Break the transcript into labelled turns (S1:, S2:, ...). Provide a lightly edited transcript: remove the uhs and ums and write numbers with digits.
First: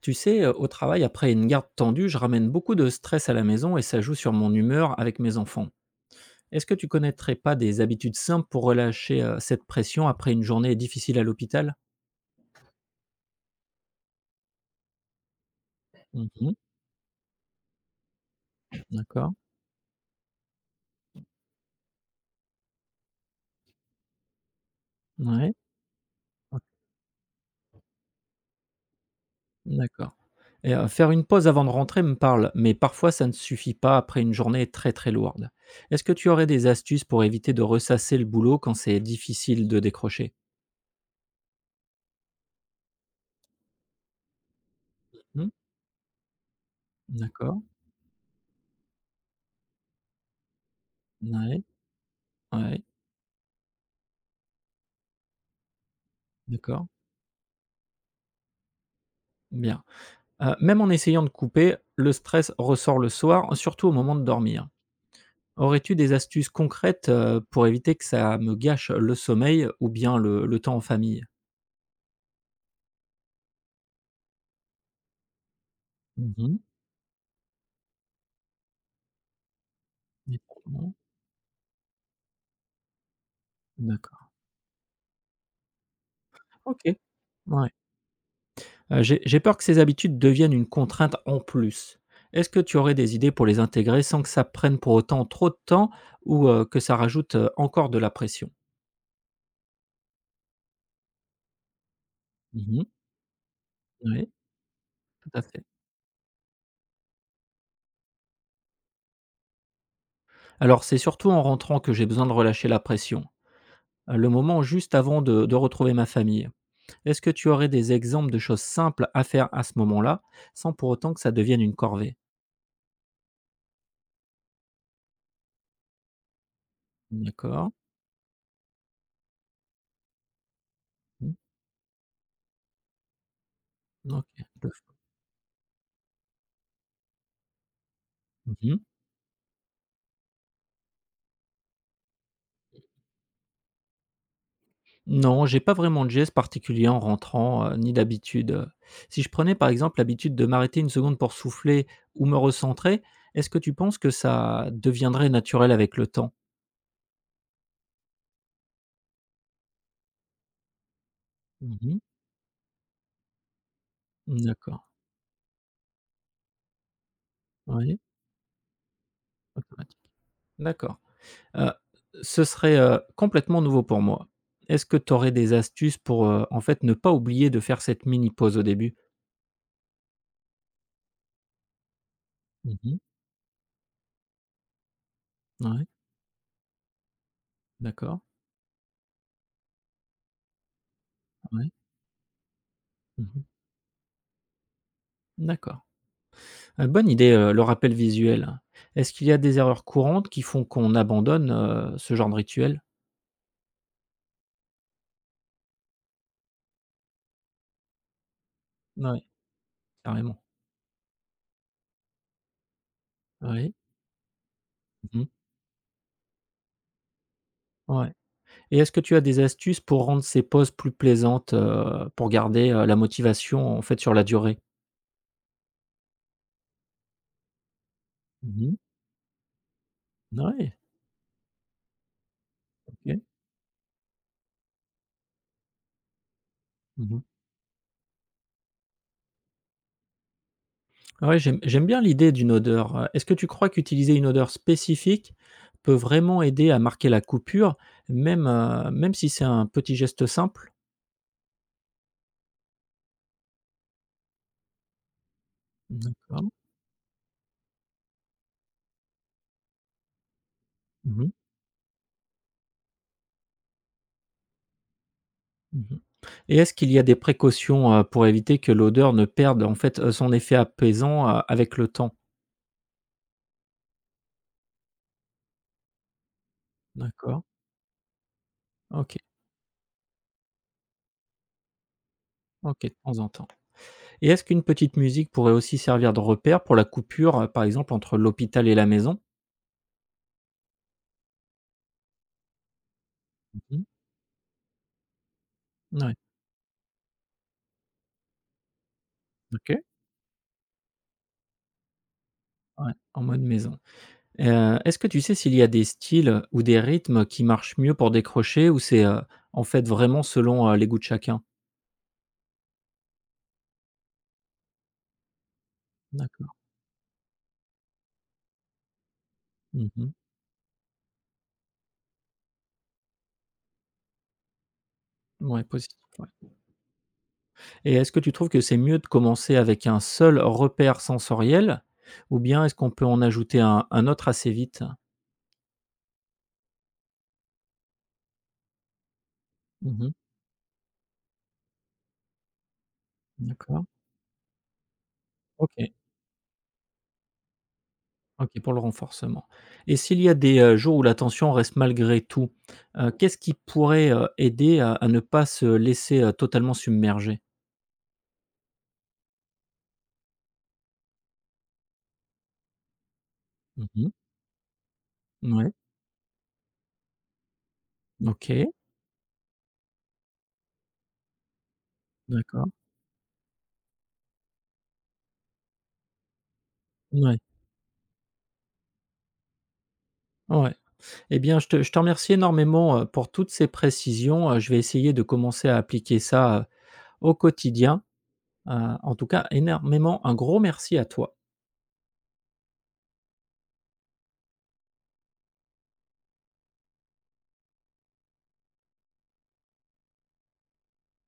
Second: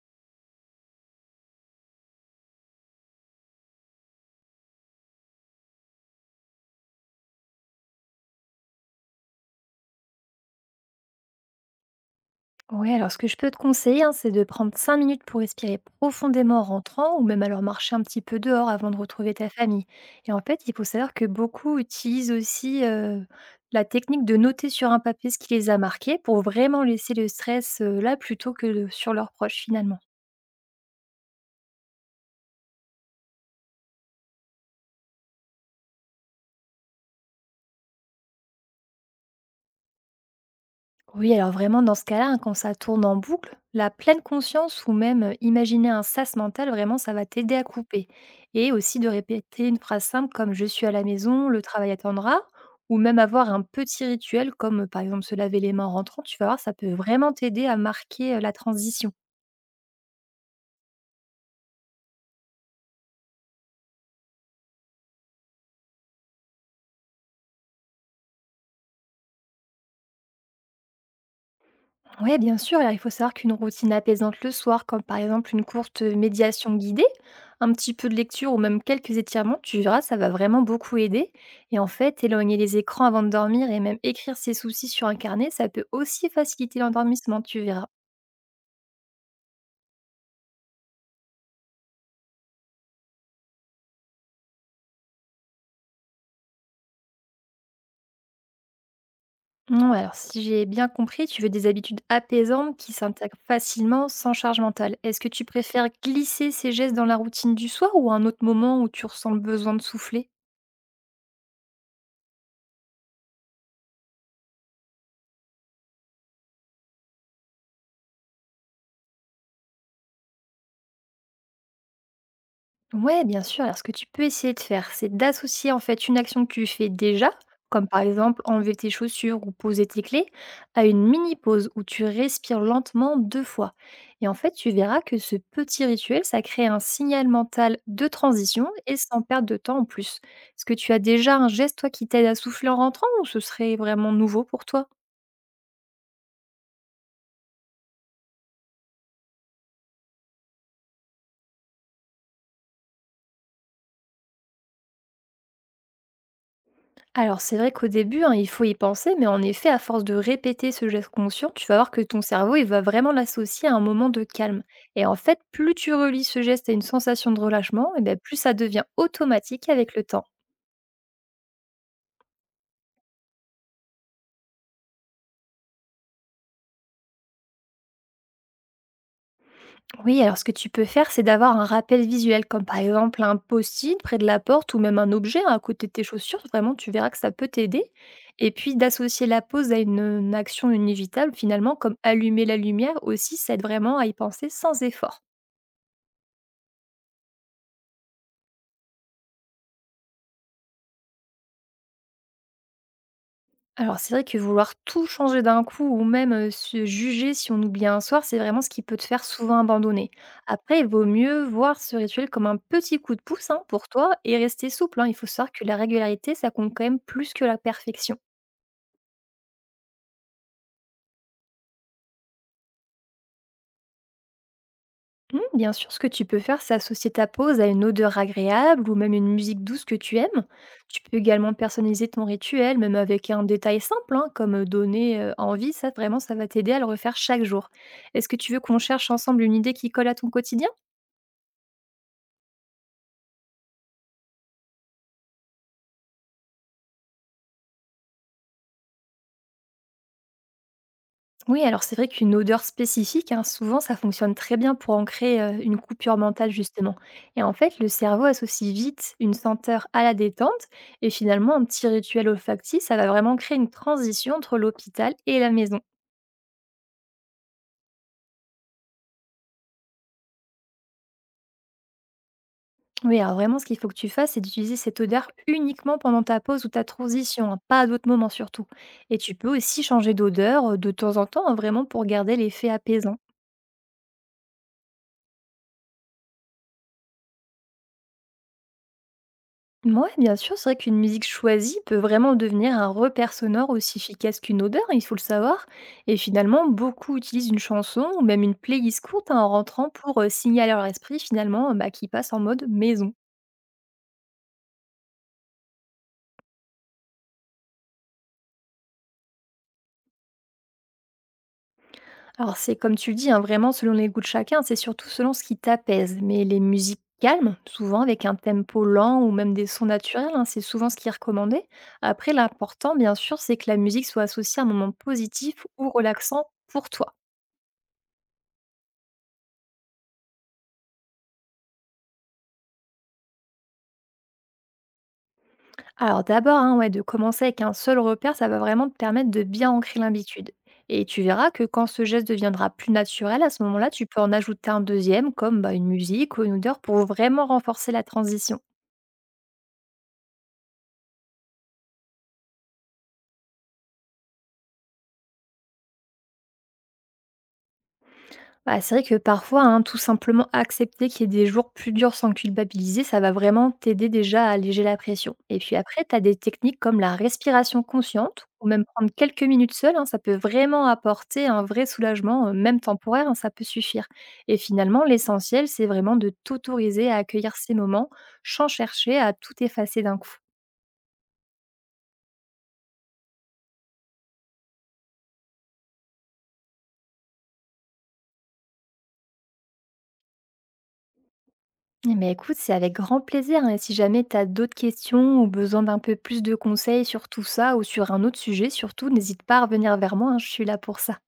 S1: Tu sais, au travail, après une garde tendue, je ramène beaucoup de stress à la maison et ça joue sur mon humeur avec mes enfants. Est-ce que tu connaîtrais pas des habitudes simples pour relâcher cette pression après une journée difficile à l'hôpital?
S2: Ouais, alors ce que je peux te conseiller, hein, c'est de prendre 5 minutes pour respirer
S1: Mhm.
S2: profondément en rentrant ou même alors marcher un petit peu dehors avant de retrouver
S1: D'accord.
S2: ta famille. Et en fait, il faut savoir que beaucoup utilisent aussi la technique de noter sur un papier ce
S1: Ouais.
S2: qui les a marqués pour
S1: Ok,
S2: vraiment laisser le stress là plutôt que sur leurs proches finalement.
S1: d'accord. Et, faire une pause avant de rentrer me parle, mais parfois ça ne suffit pas après une journée très très lourde. Est-ce que tu aurais des astuces pour éviter de ressasser le boulot quand c'est difficile de décrocher?
S2: Oui, alors vraiment, dans ce cas-là, hein, quand ça tourne en boucle, la pleine conscience ou même
S1: Hmm.
S2: imaginer un sas mental, vraiment, ça va t'aider
S1: D'accord.
S2: à couper. Et aussi de répéter une phrase simple comme je suis à la maison, le
S1: Ouais.
S2: travail attendra,
S1: Ouais.
S2: ou même avoir un petit rituel comme par exemple se laver les mains en rentrant, tu vas voir, ça
S1: D'accord.
S2: peut vraiment t'aider à marquer la transition.
S1: Bien. Même en essayant de couper, le stress ressort le soir, surtout au moment de dormir. Aurais-tu des astuces concrètes, pour éviter que ça me gâche le sommeil ou bien le temps en famille?
S2: Ouais, bien sûr. Alors, il faut savoir qu'une routine apaisante le soir, comme par exemple une courte
S1: Mmh.
S2: médiation guidée, un petit peu de lecture ou même quelques étirements, tu verras, ça va vraiment
S1: Effectivement.
S2: beaucoup aider. Et en fait, éloigner les écrans avant de dormir et même
S1: D'accord.
S2: écrire ses soucis sur un carnet, ça peut aussi faciliter
S1: OK.
S2: l'endormissement, tu
S1: Ouais.
S2: verras.
S1: J'ai peur que ces habitudes deviennent une contrainte en plus. Est-ce que tu aurais des idées pour les intégrer sans que ça prenne pour autant trop de temps ou, que ça rajoute, encore de la pression?
S2: Non, alors si j'ai bien compris, tu veux des habitudes apaisantes
S1: Mmh.
S2: qui s'intègrent facilement
S1: Oui,
S2: sans charge mentale. Est-ce que
S1: tout à
S2: tu
S1: fait.
S2: préfères glisser ces gestes dans la routine du soir ou à un autre moment où tu ressens le besoin de souffler?
S1: Alors c'est surtout en rentrant que j'ai besoin de relâcher la pression. Le moment juste avant de retrouver ma famille. Est-ce que tu aurais des exemples de choses simples à faire à ce moment-là, sans pour autant que ça devienne une corvée?
S2: Ouais, bien sûr. Alors, ce que tu peux essayer de faire, c'est d'associer en fait une action que tu fais déjà,
S1: D'accord.
S2: comme par exemple enlever tes chaussures ou poser tes clés, à une
S1: Mmh.
S2: mini pause où tu respires lentement 2 fois. Et
S1: OK.
S2: en fait, tu
S1: Le f.
S2: verras que ce petit rituel, ça crée un signal mental de transition
S1: Mmh.
S2: et sans perdre de temps en plus. Est-ce que tu as déjà un geste, toi, qui t'aide à souffler en rentrant ou ce serait vraiment nouveau pour toi?
S1: Non, j'ai pas vraiment de geste particulier en rentrant, ni d'habitude. Si je prenais par exemple l'habitude de m'arrêter une seconde pour souffler ou me recentrer, est-ce que tu penses que ça deviendrait naturel avec le temps?
S2: Alors c'est vrai qu'au début, hein, il faut y penser, mais en effet, à force de répéter ce geste conscient, tu vas voir
S1: Mmh.
S2: que ton cerveau, il va vraiment l'associer à un moment de calme.
S1: D'accord.
S2: Et en fait, plus tu relis ce geste à une sensation de relâchement,
S1: Oui,
S2: et ben, plus ça devient automatique avec
S1: automatique.
S2: le temps.
S1: D'accord. Heu, Ce serait, complètement nouveau pour moi. Est-ce que tu aurais des astuces pour, en fait, ne pas oublier de faire cette mini pause au début?
S2: Oui, alors ce que tu peux faire, c'est d'avoir un rappel visuel, comme par
S1: Mmh.
S2: exemple un post-it près de la porte ou même un objet hein, à côté
S1: Ouais,
S2: de tes chaussures. Vraiment, tu verras que ça peut t'aider.
S1: d'accord,
S2: Et puis d'associer la pause à une action inévitable,
S1: ouais.
S2: finalement, comme allumer la lumière aussi,
S1: Mmh.
S2: ça aide vraiment à y penser sans effort.
S1: D'accord. Bonne idée, le rappel visuel. Est-ce qu'il y a des erreurs courantes qui font qu'on abandonne, ce genre de rituel?
S2: Alors c'est vrai que vouloir tout changer d'un coup ou même, se juger si on oublie un soir, c'est vraiment ce qui peut te faire
S1: Oui,
S2: souvent abandonner.
S1: carrément.
S2: Après, il vaut mieux voir ce rituel comme un petit coup de pouce, hein,
S1: Oui.
S2: pour toi et rester souple, hein. Il faut
S1: Mmh.
S2: savoir que la régularité, ça compte quand même plus que la
S1: Ouais,
S2: perfection.
S1: et est-ce que tu as des astuces pour rendre ces pauses plus plaisantes, pour garder, la motivation, en fait, sur la durée?
S2: Mmh, bien sûr, ce que tu peux faire, c'est associer ta pause à une odeur
S1: Oui.
S2: agréable ou même une musique douce que tu aimes.
S1: Ouais,
S2: Tu peux également personnaliser ton rituel, même
S1: OK.
S2: avec un détail simple, hein, comme donner envie. Ça, vraiment, ça va t'aider à le refaire
S1: Mmh.
S2: chaque jour. Est-ce que tu veux qu'on cherche ensemble une idée qui colle à ton quotidien?
S1: Ouais, j'aime bien l'idée d'une odeur. Est-ce que tu crois qu'utiliser une odeur spécifique peut vraiment aider à marquer la coupure, même, même si c'est un petit geste simple?
S2: Oui, alors c'est vrai qu'une odeur spécifique, hein, souvent, ça fonctionne très bien pour ancrer une coupure
S1: D'accord.
S2: mentale, justement. Et en fait, le cerveau associe vite une senteur à la détente, et
S1: Mmh mh.
S2: finalement, un petit rituel olfactif, ça va vraiment créer une transition entre l'hôpital et la maison.
S1: Mmh, et est-ce qu'il y a des précautions, pour éviter que l'odeur ne perde, en fait, son effet apaisant, avec le temps?
S2: Oui, alors vraiment, ce qu'il faut que tu fasses, c'est d'utiliser cette odeur uniquement pendant ta pause ou ta
S1: D'accord.
S2: transition, hein, pas à d'autres moments surtout.
S1: OK.
S2: Et tu peux aussi changer d'odeur de temps en temps, hein, vraiment pour garder l'effet
S1: OK, de
S2: apaisant.
S1: temps en temps, et est-ce qu'une petite musique pourrait aussi servir de repère pour la coupure, par exemple entre l'hôpital et la maison?
S2: Mouais, bien sûr, c'est vrai qu'une musique choisie peut vraiment devenir un repère sonore
S1: Mmh.
S2: aussi efficace qu'une odeur, hein, il faut le savoir.
S1: Ouais.
S2: Et finalement, beaucoup utilisent une chanson ou même une playlist courte hein, en
S1: OK.
S2: rentrant pour signaler à leur esprit finalement bah, qu'ils passent en mode
S1: Ouais,
S2: maison.
S1: en mode maison. Est-ce que tu sais s'il y a des styles ou des rythmes qui marchent mieux pour décrocher, ou c'est, en fait vraiment selon, les goûts de chacun?
S2: Alors c'est comme tu le dis, hein, vraiment selon les goûts de chacun, c'est surtout selon ce qui t'apaise. Mais
S1: D'accord.
S2: les musiques calmes, souvent avec un tempo lent ou même des sons
S1: Mmh.
S2: naturels, hein, c'est souvent ce qui est recommandé. Après, l'important, bien sûr, c'est que la musique soit associée à un moment
S1: Ouais,
S2: positif ou
S1: positif,
S2: relaxant
S1: ouais.
S2: pour toi.
S1: Et est-ce que tu trouves que c'est mieux de commencer avec un seul repère sensoriel, ou bien est-ce qu'on peut en ajouter un autre assez vite?
S2: Alors d'abord, hein, ouais, de commencer avec un seul repère, ça va vraiment te permettre de bien ancrer
S1: Mmh.
S2: l'habitude. Et tu verras que quand ce geste deviendra plus naturel, à ce
S1: D'accord.
S2: moment-là, tu peux en ajouter un deuxième, comme bah, une
S1: OK.
S2: musique ou une odeur, pour vraiment renforcer la
S1: OK,
S2: transition.
S1: pour le renforcement. Et s'il y a des, jours où la tension reste malgré tout, qu'est-ce qui pourrait, aider à ne pas se laisser, totalement submerger?
S2: Bah, c'est vrai que parfois, hein, tout simplement accepter qu'il y ait des jours plus durs sans culpabiliser, ça va vraiment
S1: Mmh
S2: t'aider
S1: mh.
S2: déjà à alléger la pression. Et puis après, tu as des techniques comme la respiration consciente, ou
S1: OK.
S2: même prendre quelques minutes seule, hein, ça peut vraiment apporter un vrai soulagement,
S1: D'accord.
S2: même temporaire, hein, ça peut suffire. Et finalement, l'essentiel, c'est vraiment de t'autoriser à
S1: Ouais.
S2: accueillir ces moments sans chercher à tout effacer d'un coup.
S1: Ouais. Eh bien, je te remercie énormément, pour toutes ces précisions, je vais essayer de commencer à appliquer ça, au quotidien, heu, en tout cas énormément un gros merci à toi.
S2: Eh ben, écoute, c'est avec grand plaisir, hein, et si jamais tu as d'autres questions ou besoin d'un peu plus de conseils sur tout ça ou sur un autre sujet surtout, n'hésite pas à revenir vers moi, hein, je suis là pour ça.